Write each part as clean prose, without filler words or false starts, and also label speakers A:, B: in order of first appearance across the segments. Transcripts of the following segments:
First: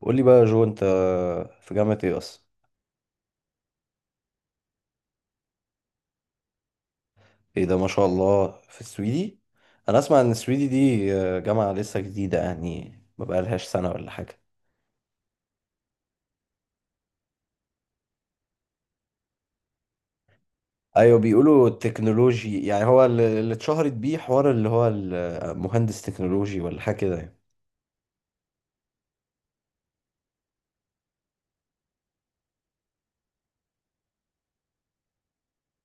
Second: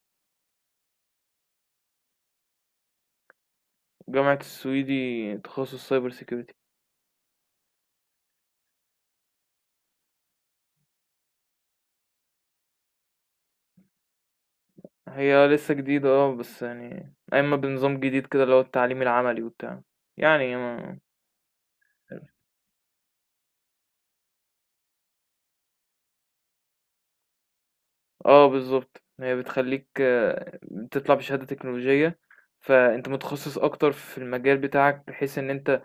A: قول لي بقى يا جو انت في جامعة ايه اصلا؟
B: جامعة السويدي، تخصص سايبر سيكيورتي.
A: ايه ده، ما شاء الله، في السويدي. انا اسمع ان السويدي دي جامعة لسه جديدة، يعني ما بقالهاش سنة ولا حاجة.
B: هي لسه جديدة، اه، بس يعني أما بنظام جديد كده اللي هو التعليم العملي وبتاع، يعني ما...
A: ايوه، بيقولوا التكنولوجي، يعني هو اللي اتشهرت بيه، حوار اللي هو المهندس تكنولوجي ولا حاجة كده يعني.
B: اه بالظبط. هي بتخليك، بتطلع بشهادة تكنولوجية، فأنت متخصص أكتر في المجال بتاعك، بحيث إن أنت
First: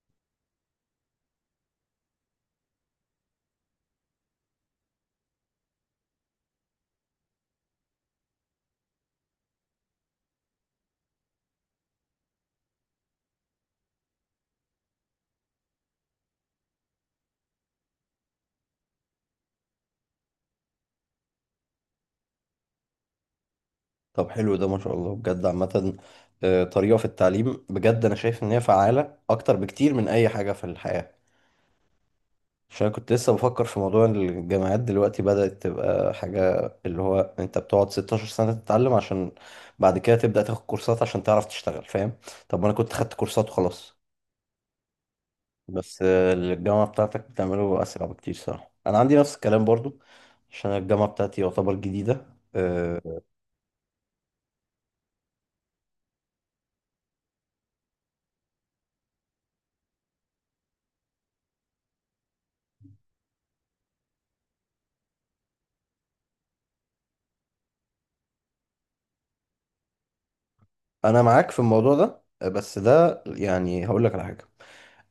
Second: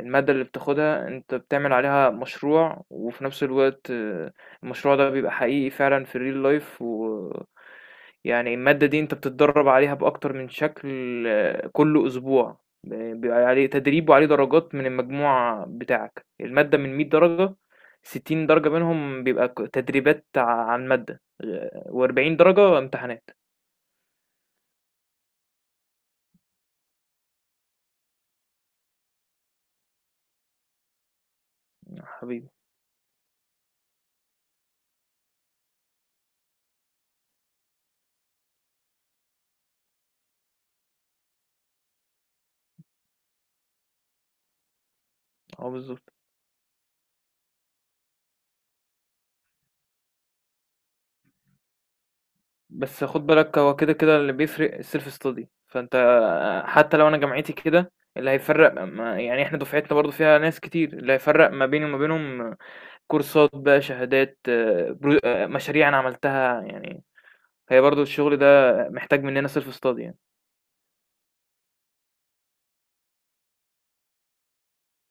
B: المادة اللي بتاخدها أنت بتعمل عليها مشروع، وفي نفس الوقت المشروع ده بيبقى حقيقي فعلا في الريل لايف، و يعني المادة دي أنت بتتدرب عليها بأكتر من شكل. كل أسبوع بيبقى عليه تدريب وعليه درجات من المجموع بتاعك. المادة من 100 درجة، 60 درجة منهم بيبقى تدريبات عن مادة، و40 درجة امتحانات.
A: طب حلو ده، ما شاء الله بجد. عامة طريقة في التعليم بجد، انا شايف ان هي فعالة اكتر بكتير من اي حاجة في الحياة.
B: حبيبي.
A: عشان كنت لسه بفكر في موضوع إن الجامعات دلوقتي بدأت تبقى حاجة اللي هو انت بتقعد 16 سنة تتعلم عشان بعد كده تبدأ تاخد كورسات عشان تعرف تشتغل، فاهم؟ طب ما انا كنت خدت كورسات وخلاص.
B: اه
A: بس
B: بالظبط.
A: الجامعة بتاعتك بتعمله أسرع بكتير صراحة. أنا عندي نفس الكلام برضو عشان الجامعة بتاعتي يعتبر جديدة.
B: بس
A: آه،
B: خد بالك، هو كده كده اللي بيفرق السيلف ستادي. فانت حتى لو انا جامعتي كده، اللي هيفرق ما يعني، احنا دفعتنا برضو فيها ناس كتير، اللي هيفرق ما بيني وما بينهم كورسات بقى، شهادات، مشاريع انا عملتها يعني. هي برضو الشغل ده محتاج مننا سيلف ستادي يعني.
A: أنا معاك في الموضوع ده، بس ده يعني هقول لك على حاجة.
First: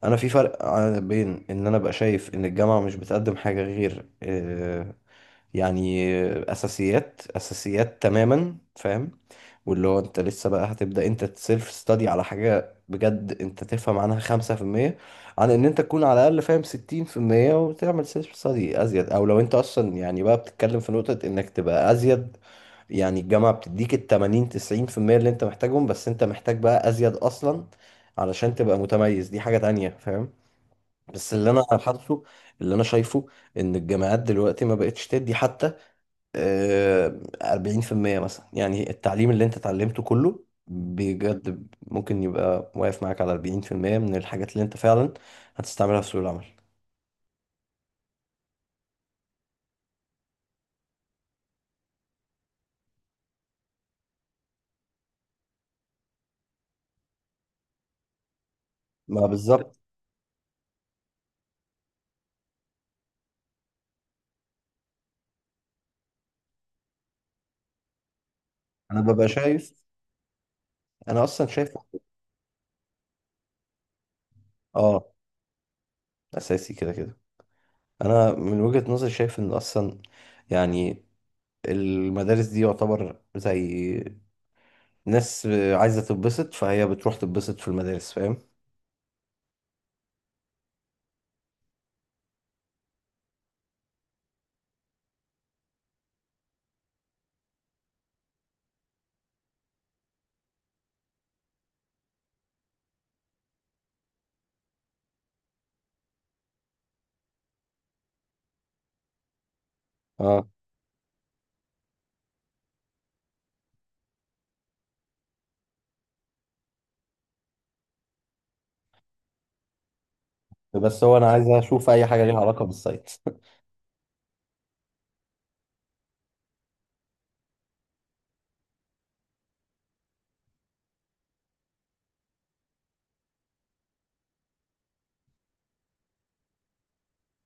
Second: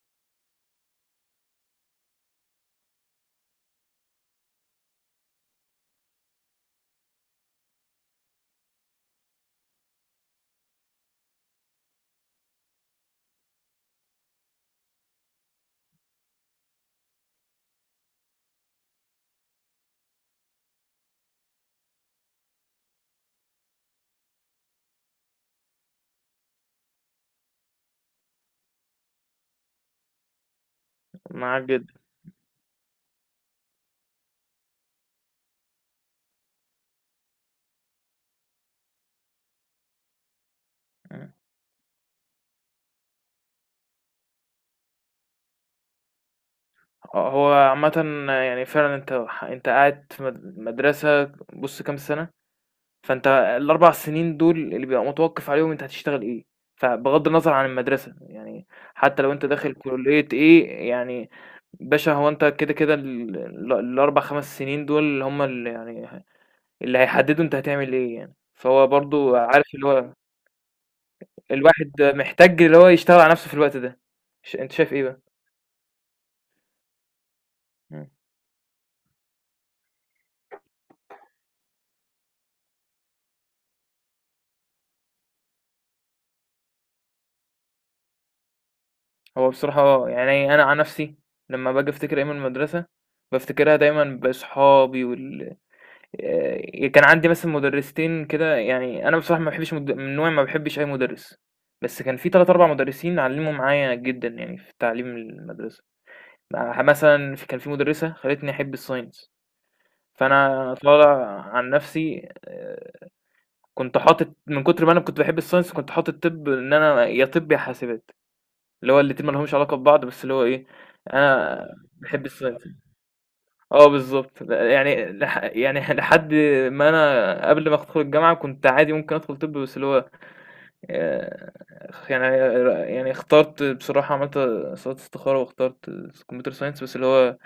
A: انا في فرق بين ان انا ابقى شايف ان الجامعه مش بتقدم حاجه غير يعني اساسيات اساسيات تماما، فاهم؟ واللي هو انت لسه بقى هتبدا انت تسيلف ستادي على حاجه بجد انت تفهم عنها 5%، عن ان انت تكون على الاقل فاهم 60% وتعمل سيلف ستادي ازيد. او لو انت اصلا يعني بقى بتتكلم في نقطه انك تبقى ازيد، يعني الجامعه بتديك ال 80 90% اللي انت محتاجهم، بس انت محتاج بقى ازيد اصلا علشان تبقى متميز. دي حاجة تانية، فاهم؟ بس اللي
B: معاك
A: انا
B: جدا.
A: حاسه، اللي انا شايفه ان الجامعات دلوقتي ما بقتش تدي حتى 40% مثلا. يعني التعليم اللي انت اتعلمته كله
B: مم.
A: بجد ممكن يبقى واقف معاك على 40% من الحاجات اللي انت فعلا هتستعملها في سوق العمل.
B: هو عامة يعني فعلا انت قاعد في مدرسة، بص كام سنة، فأنت ال4 سنين دول اللي بيبقى متوقّف عليهم أنت هتشتغل إيه. فبغض النظر عن المدرسة، يعني حتى
A: ما
B: لو أنت داخل
A: بالظبط.
B: كُلّية إيه، يعني باشا هو أنت كده، كده ال ال ال4، 5 سنين دول هم اللي يعني اللي هيحدّدوا أنت هتعمل إيه يعني. فهو
A: انا ببقى
B: برضه عارف
A: شايف
B: اللي هو
A: انا اصلا شايف.
B: الواحد محتاج اللي هو يشتغل على نَفْسه في الوقت ده. أنت شايف إيه
A: اه،
B: بقى؟
A: اساسي كده كده.
B: إمم،
A: انا من وجهة نظري شايف ان اصلا يعني المدارس دي يعتبر زي ناس عايزة تتبسط، فهي بتروح تتبسط في المدارس، فاهم؟
B: هو بصراحة، يعني أنا عن نَفْسي لمّا باجي أفتكر أيام المدرسة، بافتكرها دايمًا بأصحابي وال آه، كان عندي مثلا مدرستين كده. يعني انا بصراحه ما بحبش من نوعي ما بحبش اي مدرس، بس كان في ثلاث اربع مدرسين علموا معايا جدا، يعني في تعليم المدرسه. مثلا كان في مدرسه خلتني احب الساينس.
A: اه،
B: فانا طالع عن نفسي، كنت حاطط، من كتر ما انا كنت بحب الساينس كنت حاطط طب، ان انا يا طب يا حاسبات. اللي هو الاتنين ما لهمش علاقه ببعض، بس اللي هو ايه،
A: بس هو انا عايز
B: انا
A: اشوف اي حاجة
B: بحب
A: ليها
B: الساينس.
A: علاقة بالسايت
B: آه بالضبط. ل يعني لح يعني لحد ما أنا قبل ما أدخل الجامعة كنت عادي ممكن أدخل طِب. بس اللي هو آآ، يعني يعني اخترت بصراحة، عملت صلاة استخارة واخترت computer science. بس اللي هو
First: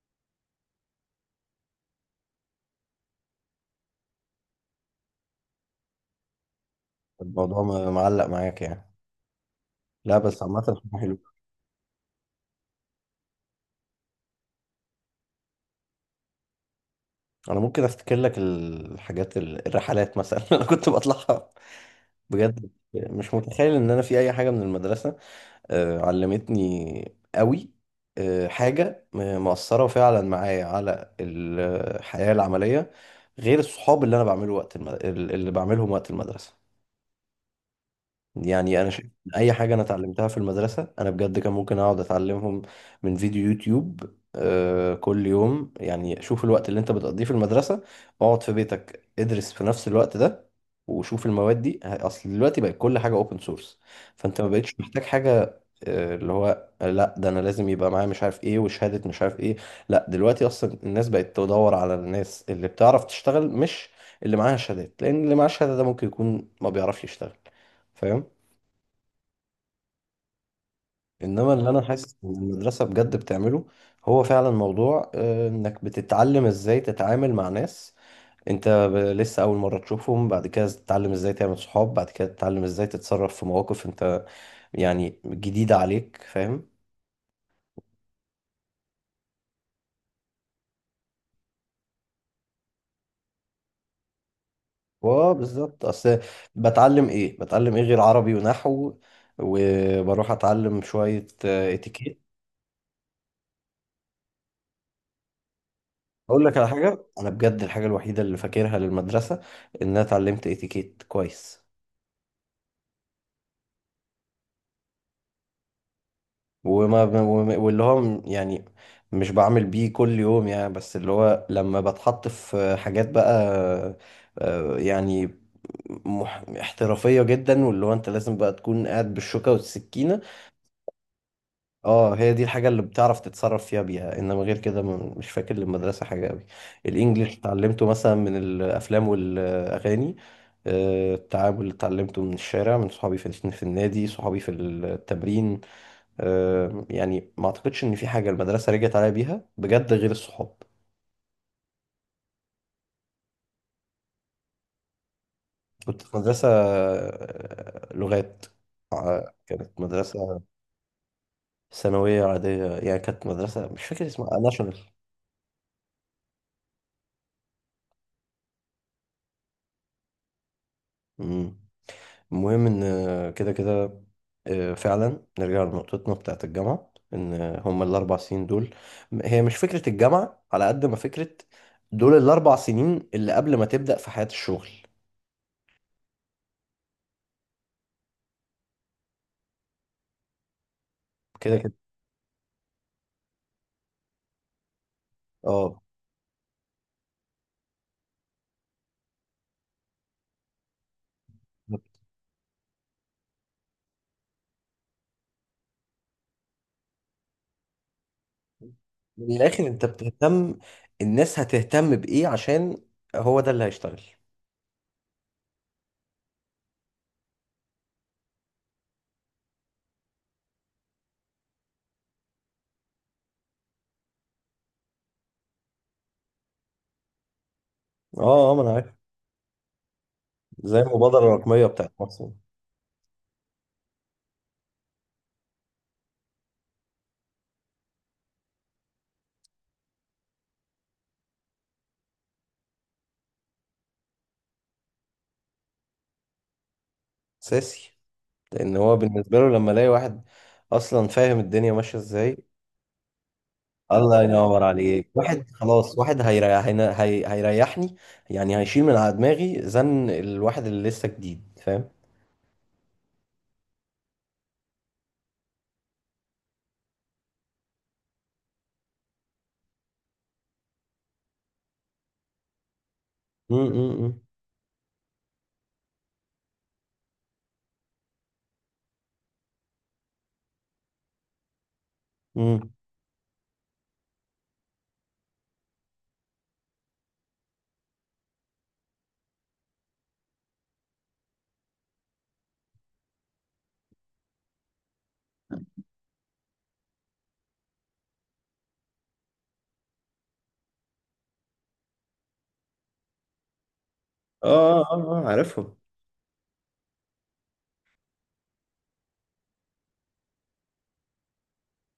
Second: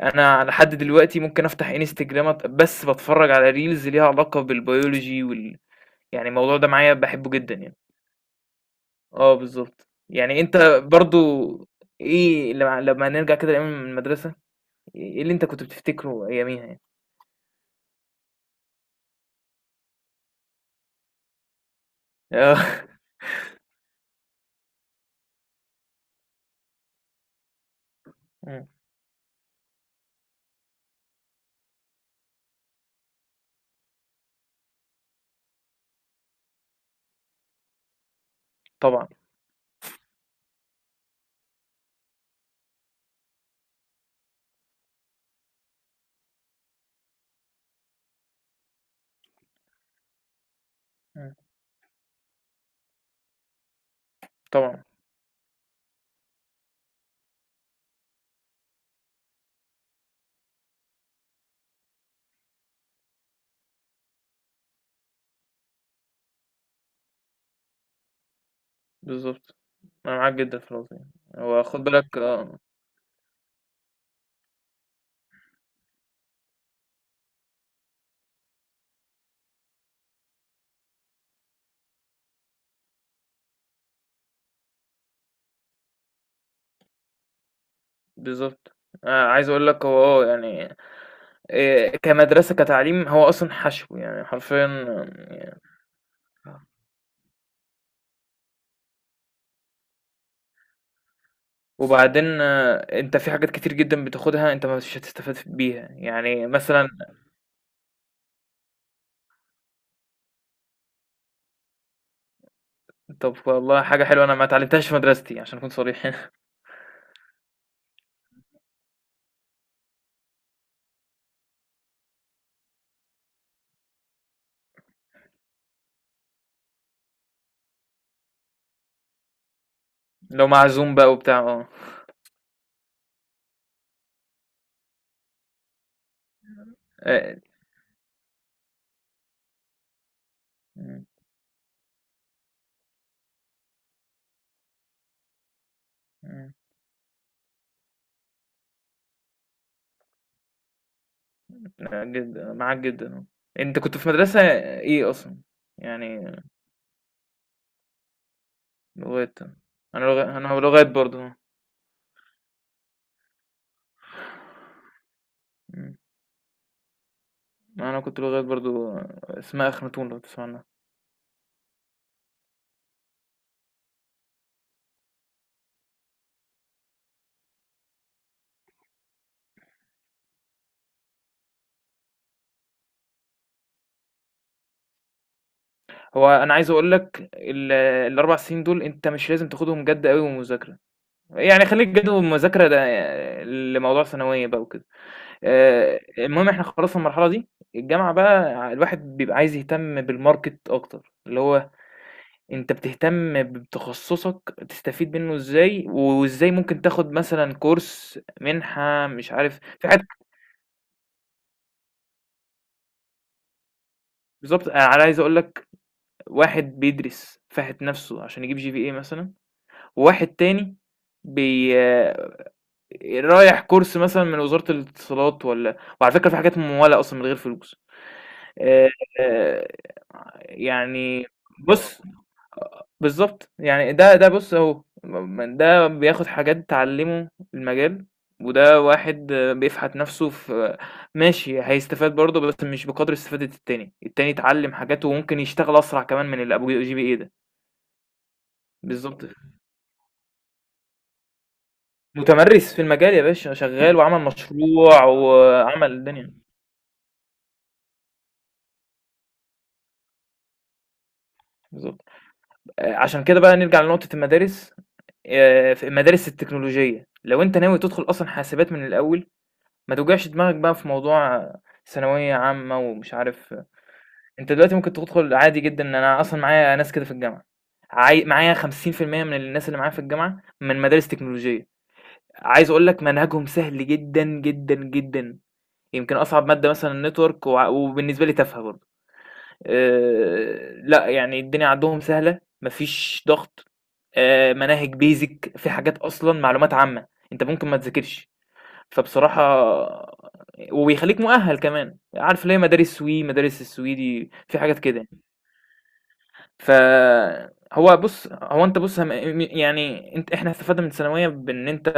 B: أنا على حد دلوقتي ممكن أفتح Instagram، بس باتفرّج على reels ليها علاقة بالbiology وال، يعني الموضوع ده معايا باحبه جدًا
A: الموضوع
B: يعني.
A: معلق معاك يعني.
B: آه بالضبط.
A: لا
B: يعني
A: بس
B: أنت
A: عامة حلو.
B: برضه إيه، لمّا نرجع كده لأيام المدرسة، إيه اللي أنت كنت بتفتكره أياميها يعني؟
A: انا ممكن افتكر لك الحاجات الرحلات مثلا انا كنت بطلعها
B: آه.
A: بجد. مش متخيل ان انا في اي حاجة من المدرسة علمتني قوي
B: إمم.
A: حاجة مؤثرة فعلا معايا على الحياة العملية، غير الصحاب اللي انا بعمله اللي بعملهم وقت المدرسة. يعني انا شايف
B: طبعًا.
A: إن اي حاجه انا اتعلمتها في المدرسه، انا بجد كان ممكن اقعد اتعلمهم من فيديو يوتيوب كل يوم. يعني شوف الوقت اللي انت بتقضيه في المدرسه، اقعد في بيتك ادرس في نفس الوقت ده، وشوف
B: إمم.
A: المواد دي اصل دلوقتي بقت كل حاجه اوبن سورس. فانت ما بقتش
B: طبعًا.
A: محتاج حاجه اللي هو لا، ده انا لازم يبقى معايا مش عارف ايه وشهاده مش عارف ايه. لا، دلوقتي اصلا الناس بقت تدور على الناس اللي بتعرف تشتغل، مش اللي معاها شهادات، لان اللي معاه شهاده ده ممكن يكون ما بيعرفش يشتغل، فاهم؟
B: بالضبط، أنا معاك جدًا في النقطة دي.
A: انما
B: هو
A: اللي
B: خُد
A: انا حاسس
B: بالك.
A: ان المدرسه بجد بتعمله، هو فعلا موضوع انك بتتعلم ازاي تتعامل مع ناس انت لسه اول مره تشوفهم، بعد كده تتعلم ازاي تعمل صحاب، بعد كده تتعلم ازاي تتصرف في مواقف انت يعني جديده عليك، فاهم؟
B: بالضبط، أنا عايز أقول لك، هو يعني كمدرسة كتعليم هو أصلًا حشو، يعني حرفيًا.
A: اه
B: ي
A: بالظبط. اصل
B: آه.
A: بتعلم ايه، بتعلم ايه غير عربي ونحو؟ وبروح اتعلم شويه اتيكيت.
B: وبعدين، أنت في حاجات كتير جدًا بتاخدها أنت مش هتستفاد بيها،
A: اقول
B: يعني
A: لك على
B: مثلًا.
A: حاجه، انا بجد الحاجه الوحيده اللي فاكرها للمدرسه ان انا اتعلمت اتيكيت كويس.
B: طب والله حاجة حلوة أنا ما اتعلمتهاش في مدرستي عشان أكون صريح هنا.
A: واللي هو يعني مش بعمل بيه كل يوم يعني، بس اللي هو لما بتحط في حاجات بقى يعني احترافية جدا، واللي هو انت لازم بقى تكون قاعد بالشوكة والسكينة.
B: اللي هو معزوم بقى وبتاع، آه،
A: اه، هي دي الحاجة اللي بتعرف تتصرف فيها بيها. انما غير كده مش فاكر للمدرسة حاجة قوي.
B: آآ
A: الانجليش اتعلمته مثلا من الافلام والاغاني.
B: إمم،
A: التعامل اللي اتعلمته من الشارع، من صحابي في النادي، صحابي في التمرين.
B: إمم،
A: يعني ما اعتقدش ان في حاجه المدرسه رجعت عليا بيها بجد غير الصحاب.
B: لأ جدًا، معاك جدًا. أنت كنت في مدرسة إيه أصلًا؟
A: كنت في
B: يعني
A: مدرسه لغات.
B: لغات.
A: كانت
B: انا لغات
A: مدرسه
B: انا لغات برضو.
A: ثانويه عاديه يعني. كانت مدرسه مش فاكر اسمها ناشونال.
B: مم. انا كنت لغات برضو. اسمها اخناتون لو تسمع عنها.
A: مم. المهم ان كده كده فعلا نرجع لنقطتنا بتاعت الجامعه، ان هما الاربع سنين دول، هي مش فكره الجامعه على قد ما فكره دول الاربع سنين اللي قبل ما تبدا في حياه الشغل.
B: هو انا عايز اقول لك الاربع سنين دول انت مش لازم تاخدهم جد قوي ومذاكره.
A: كده
B: يعني
A: كده.
B: خليك جد ومذاكره ده لموضوع ثانويه بقى وكده.
A: اه.
B: المهم احنا خلصنا المرحله دي. الجامعه بقى الواحد بيبقى عايز يهتم بالماركت اكتر، اللي هو انت بتهتم بتخصصك تستفيد منه ازاي، وازاي ممكن تاخد مثلا كورس، منحه، مش
A: من
B: عارف،
A: الاخر انت
B: في حاجات.
A: بتهتم الناس هتهتم بايه، عشان هو ده اللي هيشتغل.
B: بالضبط، أنا عايز أقول لك، واحد بيدرس فاحِت نَفْسه عشان يجيب GPA مثلًا، وواحد تاني بي آه، رايح كورس مثلًا من وزارة الاتصالات، والّا وعلى فكرة في حاجات ممولة أصلًا من غير فلوس.
A: اه، اه، ما انا
B: آآ
A: عارف، زي المبادره
B: يعني
A: الرقميه بتاعت
B: بُص. آه،
A: مصر.
B: بالضبط، يعني ده بُص أهو، ده بياخد حاجات تعلّمه المجال، وده واحد بيفحت نَفْسه في، ماشي. هيستفاد برضه، بس مش بقدر استفادة التاني. التاني اتعلّم حاجات وممكن يشتغل أسرع كمان من اللي أبو GPA ده.
A: اساسي، لان هو
B: بالضبط.
A: بالنسبه له لما الاقي واحد اصلا فاهم الدنيا ماشيه ازاي.
B: متمرّس في المجال يا باشا، شغّال وعمل
A: الله ينور
B: مشروع
A: عليك. واحد
B: وعمل
A: خلاص، واحد
B: الدنيا.
A: هيريح، هيريحني، يعني هيشيل من على دماغي زن الواحد اللي لسه جديد، فاهم؟
B: بالضبط. عشان كده بقى نرجع لنقطة المدارس. في المدارس التكنولوجية، لو أنت ناوي تدخل أصلًا حاسبات من الأول، ما توجعش دماغك بقى في موضوع ثانوية عامة ومش عارف.
A: امم، امم.
B: أنت دلوقتي ممكن تدخل عادي جدًا. أنا أصلًا معايا ناس كده في الجامعة، معايا 50% من الناس اللي معايا في الجامعة من مدارس تكنولوجية. عايز
A: امم،
B: أقول لك منهجهم سهل جدًا، جدًا، جدًا. يمكن أصعب مادة مثلًا الnetwork، وبالنسبة لي تافهة برضه. لا يعني الدنيا عندهم سهلة، مفيش ضغط. مناهج بيزك في حاجات أصلا معلومات عامة. أنت ممكن ما تذاكرش، فبصراحة. وبيخليك مؤهل كمان. عارف ليه مدارس سوي، مدارس السويدي
A: اه،
B: في حاجات
A: اه،
B: كده؟
A: اه، عارفهم.
B: فهو بص. هو انت بص. يعني انت احنا استفدنا من الثانويه بان انت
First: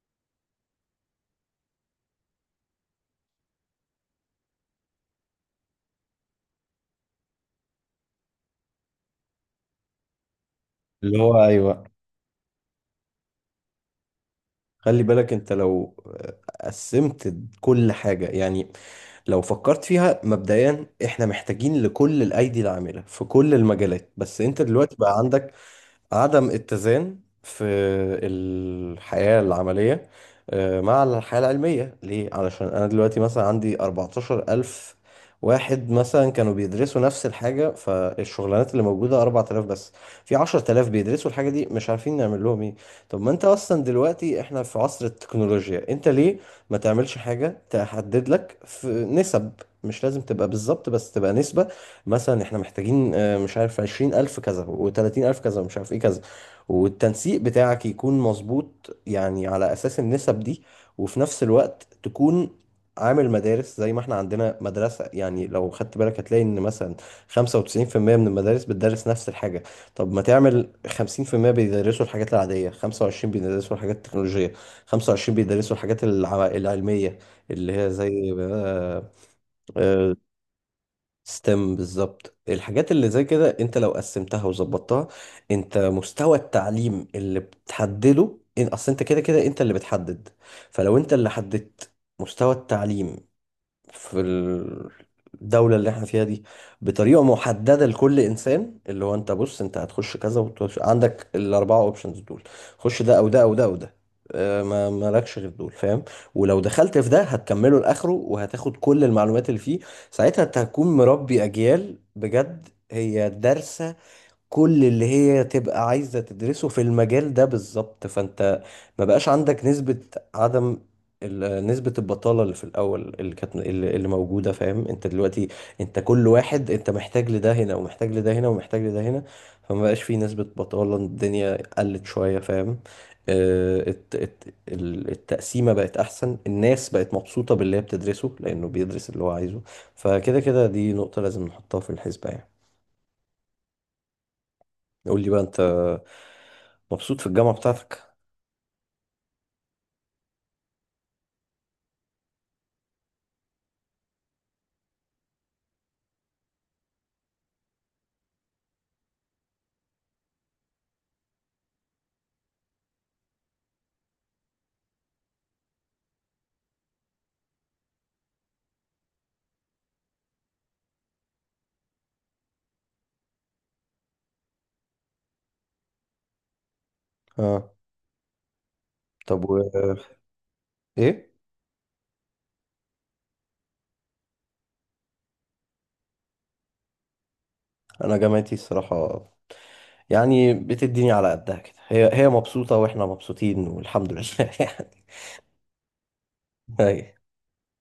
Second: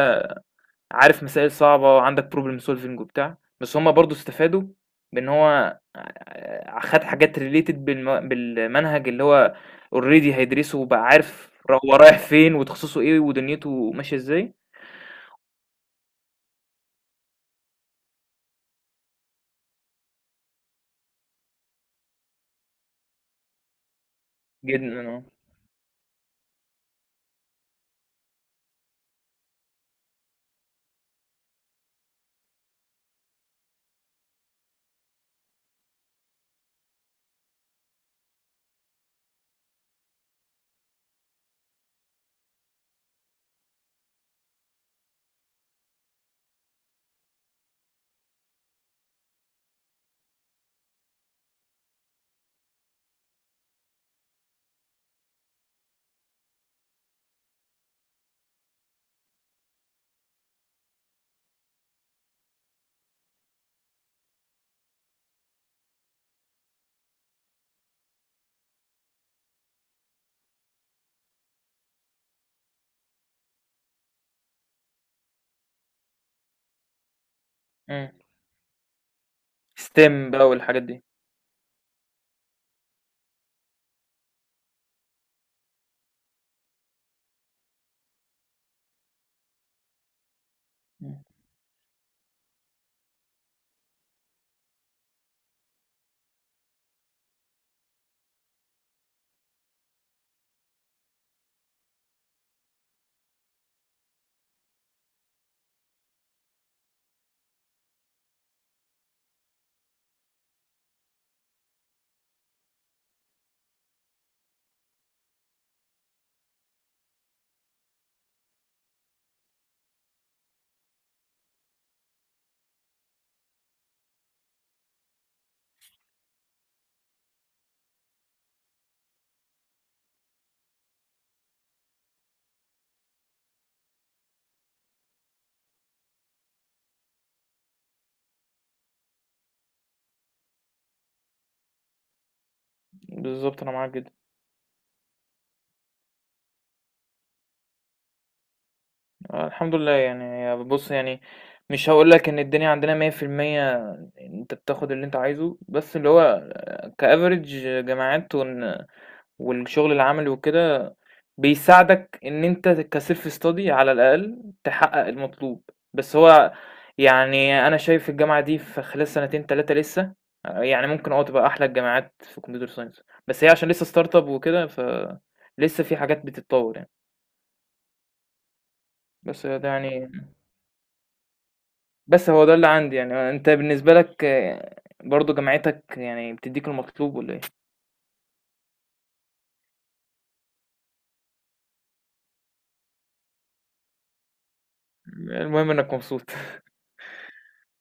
B: عارف مسائل صعبة وعندك problem solving وبتاع، بس هما برضو استفادوا بإن هو خد حاجات related بالمنهج اللي هو already هيدرسه، وبقى
A: اللي هو
B: عارف
A: ايوه.
B: هو رايح فين، وتخصصه ايه، ودنيته ماشية ازاي.
A: خلي بالك انت لو قسمت كل حاجة. يعني لو فكرت فيها مبدئيا، احنا محتاجين لكل الايدي العاملة في كل المجالات، بس انت دلوقتي
B: جدا
A: بقى
B: اه.
A: عندك عدم اتزان في الحياة العملية مع الحياة العلمية. ليه؟ علشان أنا دلوقتي مثلا عندي 14,000 واحد مثلا كانوا بيدرسوا نفس الحاجة، فالشغلانات اللي موجودة 4,000 بس، في 10,000 بيدرسوا الحاجة دي مش عارفين نعمل لهم ايه. طب ما انت اصلا دلوقتي احنا في عصر التكنولوجيا، انت ليه ما تعملش حاجة تحدد لك في نسب؟ مش لازم تبقى بالظبط، بس تبقى نسبة. مثلا احنا محتاجين مش عارف 20,000 كذا و30,000 كذا ومش عارف ايه كذا، والتنسيق بتاعك يكون مظبوط يعني على أساس النسب دي. وفي نفس الوقت تكون عامل مدارس زي ما احنا عندنا مدرسة. يعني لو خدت بالك هتلاقي ان مثلا 95% من المدارس بتدرس نفس الحاجة. طب ما تعمل 50% بيدرسوا الحاجات العادية، 25 بيدرسوا الحاجات التكنولوجية، 25 بيدرسوا الحاجات العلمية، اللي هي
B: مم.
A: زي آه،
B: STEM بقى والحاجات دي.
A: ستيم بالظبط. الحاجات اللي زي كده انت لو قسمتها وظبطتها، انت مستوى التعليم اللي بتحدده. ان اصل انت كده كده انت اللي بتحدد. فلو انت
B: مم.
A: اللي حددت مستوى التعليم في الدولة اللي احنا فيها دي بطريقة محددة لكل انسان، اللي هو انت بص انت هتخش كذا وتخش عندك الاربعة اوبشنز دول، خش ده او ده او ده او ده، ما مالكش غير دول، فاهم؟ ولو دخلت في ده هتكمله لاخره، وهتاخد كل المعلومات اللي فيه. ساعتها انت هتكون مربي اجيال بجد هي دارسة كل اللي هي تبقى عايزة تدرسه في المجال ده بالظبط. فانت ما بقاش عندك نسبة عدم نسبة البطالة اللي في الأول اللي كانت اللي موجودة، فاهم؟ انت دلوقتي انت كل واحد انت محتاج لده هنا ومحتاج لده هنا ومحتاج لده هنا. فما بقاش في نسبة بطالة. الدنيا قلت شوية، فاهم؟ التقسيمة بقت أحسن. الناس بقت مبسوطة باللي هي بتدرسه لأنه بيدرس اللي هو عايزه. فكده كده دي نقطة لازم نحطها في الحسبة يعني.
B: بالظبط انا معاك جدا.
A: قول لي بقى انت، مبسوط في الجامعة بتاعتك؟
B: الحمد لله يعني. بص يعني، مش هقول لك ان الدنيا عندنا 100%، انت بتاخد اللي انت عايزه، بس اللي هو كافريج جامعات والشغل العملي وكده بيساعدك ان انت كسيلف ستادي على الاقل تحقق المطلوب. بس هو يعني انا شايف الجامعه دي في خلال سنتين تلاتة لسه يعني ممكن اه تبقى احلى الجامعات في كمبيوتر ساينس. بس هي عشان لسه ستارت اب وكده، ف لسه في حاجات بتتطور يعني.
A: اه. طب
B: بس
A: و
B: ده يعني،
A: ايه؟
B: بس هو ده اللي عندي يعني. انت بالنسبه لك، برضو جامعتك يعني بتديك المطلوب ولا ايه؟
A: انا جامعتي الصراحة يعني بتديني على قدها كده. هي هي مبسوطة واحنا مبسوطين، والحمد لله
B: المهم انك مبسوط.
A: يعني.